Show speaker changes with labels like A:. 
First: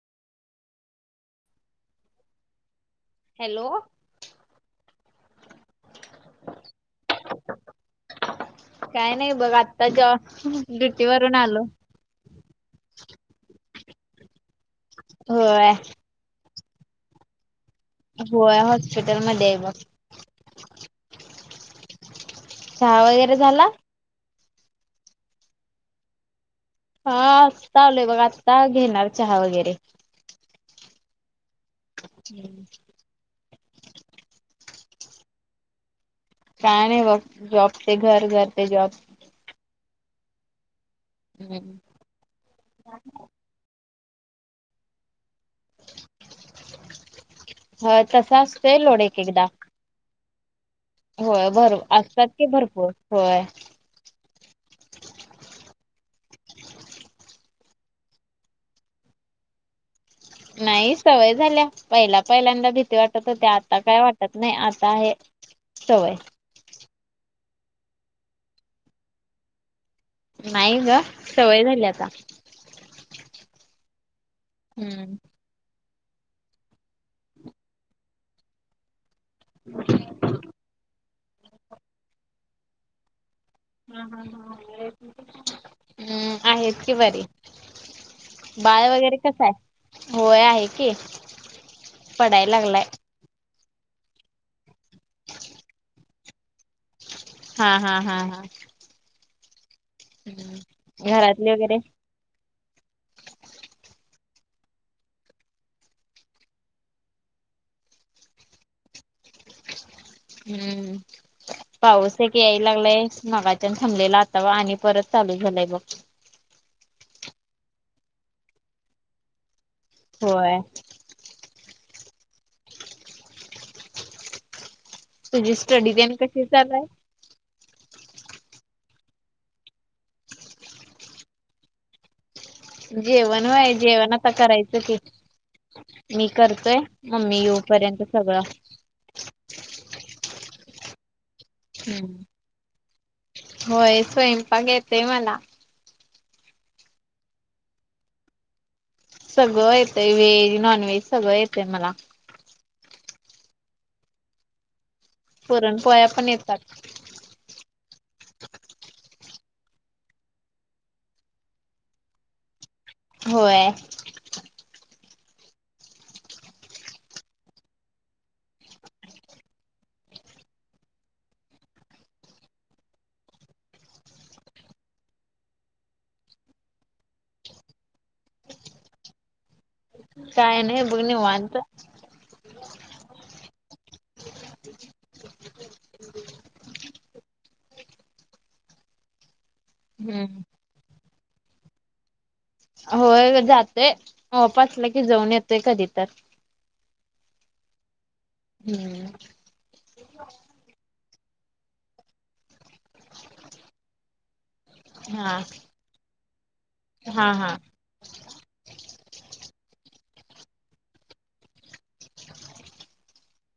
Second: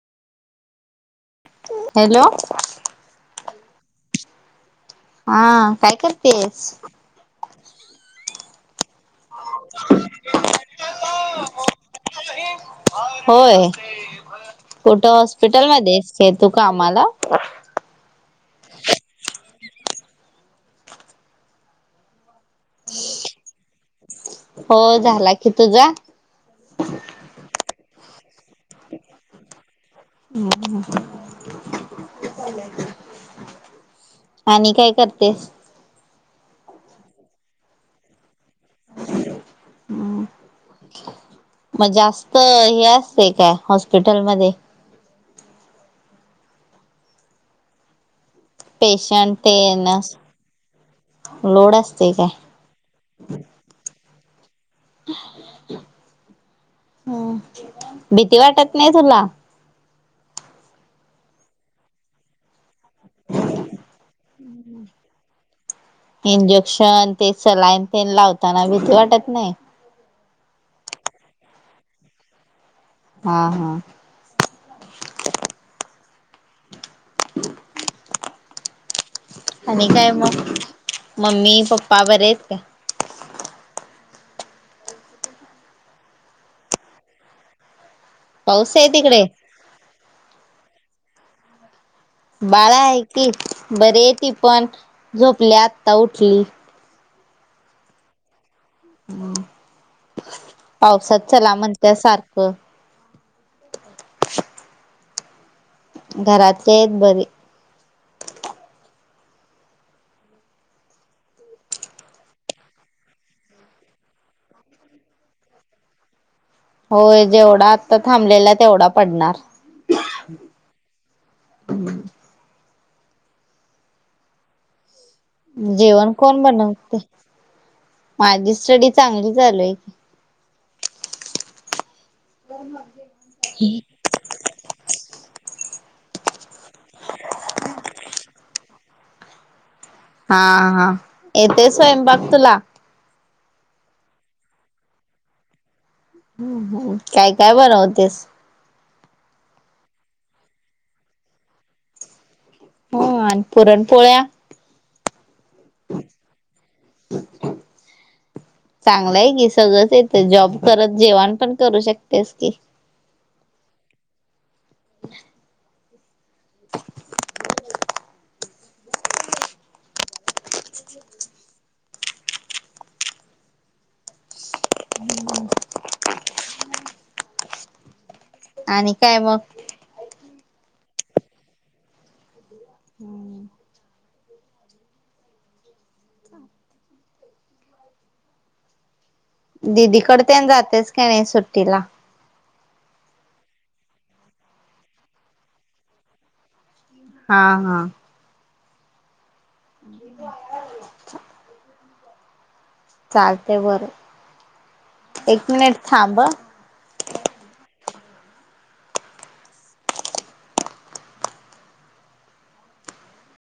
A: Hello.
B: Hello.
A: हा काय करतेस?
B: काय नाही बघ आता जॉब ड्युटी वरून आलो.
A: होय कुठं
B: होय
A: हॉस्पिटलमध्ये आहेस का तू कामला?
B: होय हॉस्पिटलमध्ये आहे बघ. चहा वगैरे झाला?
A: हो झाला की तुझा?
B: हा आलोय बघ आता घेणार चहा वगैरे.
A: ह.
B: हम्म!
A: आणि काय करतेस?
B: काय नाही बघ जॉबचे घर घर ते जॉब.
A: मग जास्त हे असते काय हॉस्प हॉस्पिटलमध्ये?
B: ह तसा असतोय लोड एक
A: पेशंट
B: एकदा.
A: तेन
B: होय भर
A: लोड असते
B: असतात
A: काय
B: की भरपूर होय.
A: ह भीती वाटत नाही तुला?
B: नाही सवय झाल्या पहिला पहिल्यांदा भी वाटत होते आता काय वाटत नाही आता हे सवय.
A: क्षण ते सलाईन ते लावताना भीती वाटत नाही?
B: नाही ग सवय झाली आता.
A: हा हा.
B: हम्म.
A: ह. आणि काय मग मम्मी पप्पा बरे आहेत का?
B: हम्. आहेत की बरी.
A: पाऊस आहे
B: बाळ वगैरे
A: तिकडे
B: कस आहे? होय आहे की पडाय
A: बाळा
B: लागलाय.
A: आहे की बर आहे ती पण झोपली आत्ता उठली.
B: हा हा हा हा.
A: हम्म! पावसात
B: घरातले
A: चला म्हण
B: वगैरे
A: त्यासारखं. घरातले आहेत बरे.
B: हम्म पाऊस एक याय लागलाय मगाच्यान थांबलेला आतावा आणि परत. चालू झालंय मग.
A: होय जेवढा आता थांबल
B: होय.
A: हम्म!
B: तुझी स्टडी
A: जेवण
B: तेन
A: कोण
B: कशी चालू
A: बनवते?
B: आहे?
A: माझी स्टडी चांगली चालू आहे.
B: जेवण वय जेवण आता करायचं की मी करतोय मम्मी येऊपर्यंत सगळं
A: हा-हा
B: हम्म होय स्वयंपाक येतोय मला
A: हम्म-हम्म काय-काय बनवतेस.
B: सगळं येतय व्हेज, नॉनव्हेज सगळं येतय मला
A: हो आणि पुरण पोळ्या
B: पुरणपोळ्या पण येतात.
A: [inaudible] चांगलंय कि सगळंच येत जॉब करत जेवाण पण करू शकतेस की
B: होय
A: [inaudible] आणि काय मग
B: काय नाही बघ निवांत
A: हम्म दिदीकड
B: हम्म.
A: तेन जातेस काय नाही सुट्टीला
B: होय जातोय ऑफ असला की जाऊन येतोय कधी तर
A: हा-हा
B: हम्म
A: [unintelligible] चालते बर एक मिनिट थांब
B: हा-हा.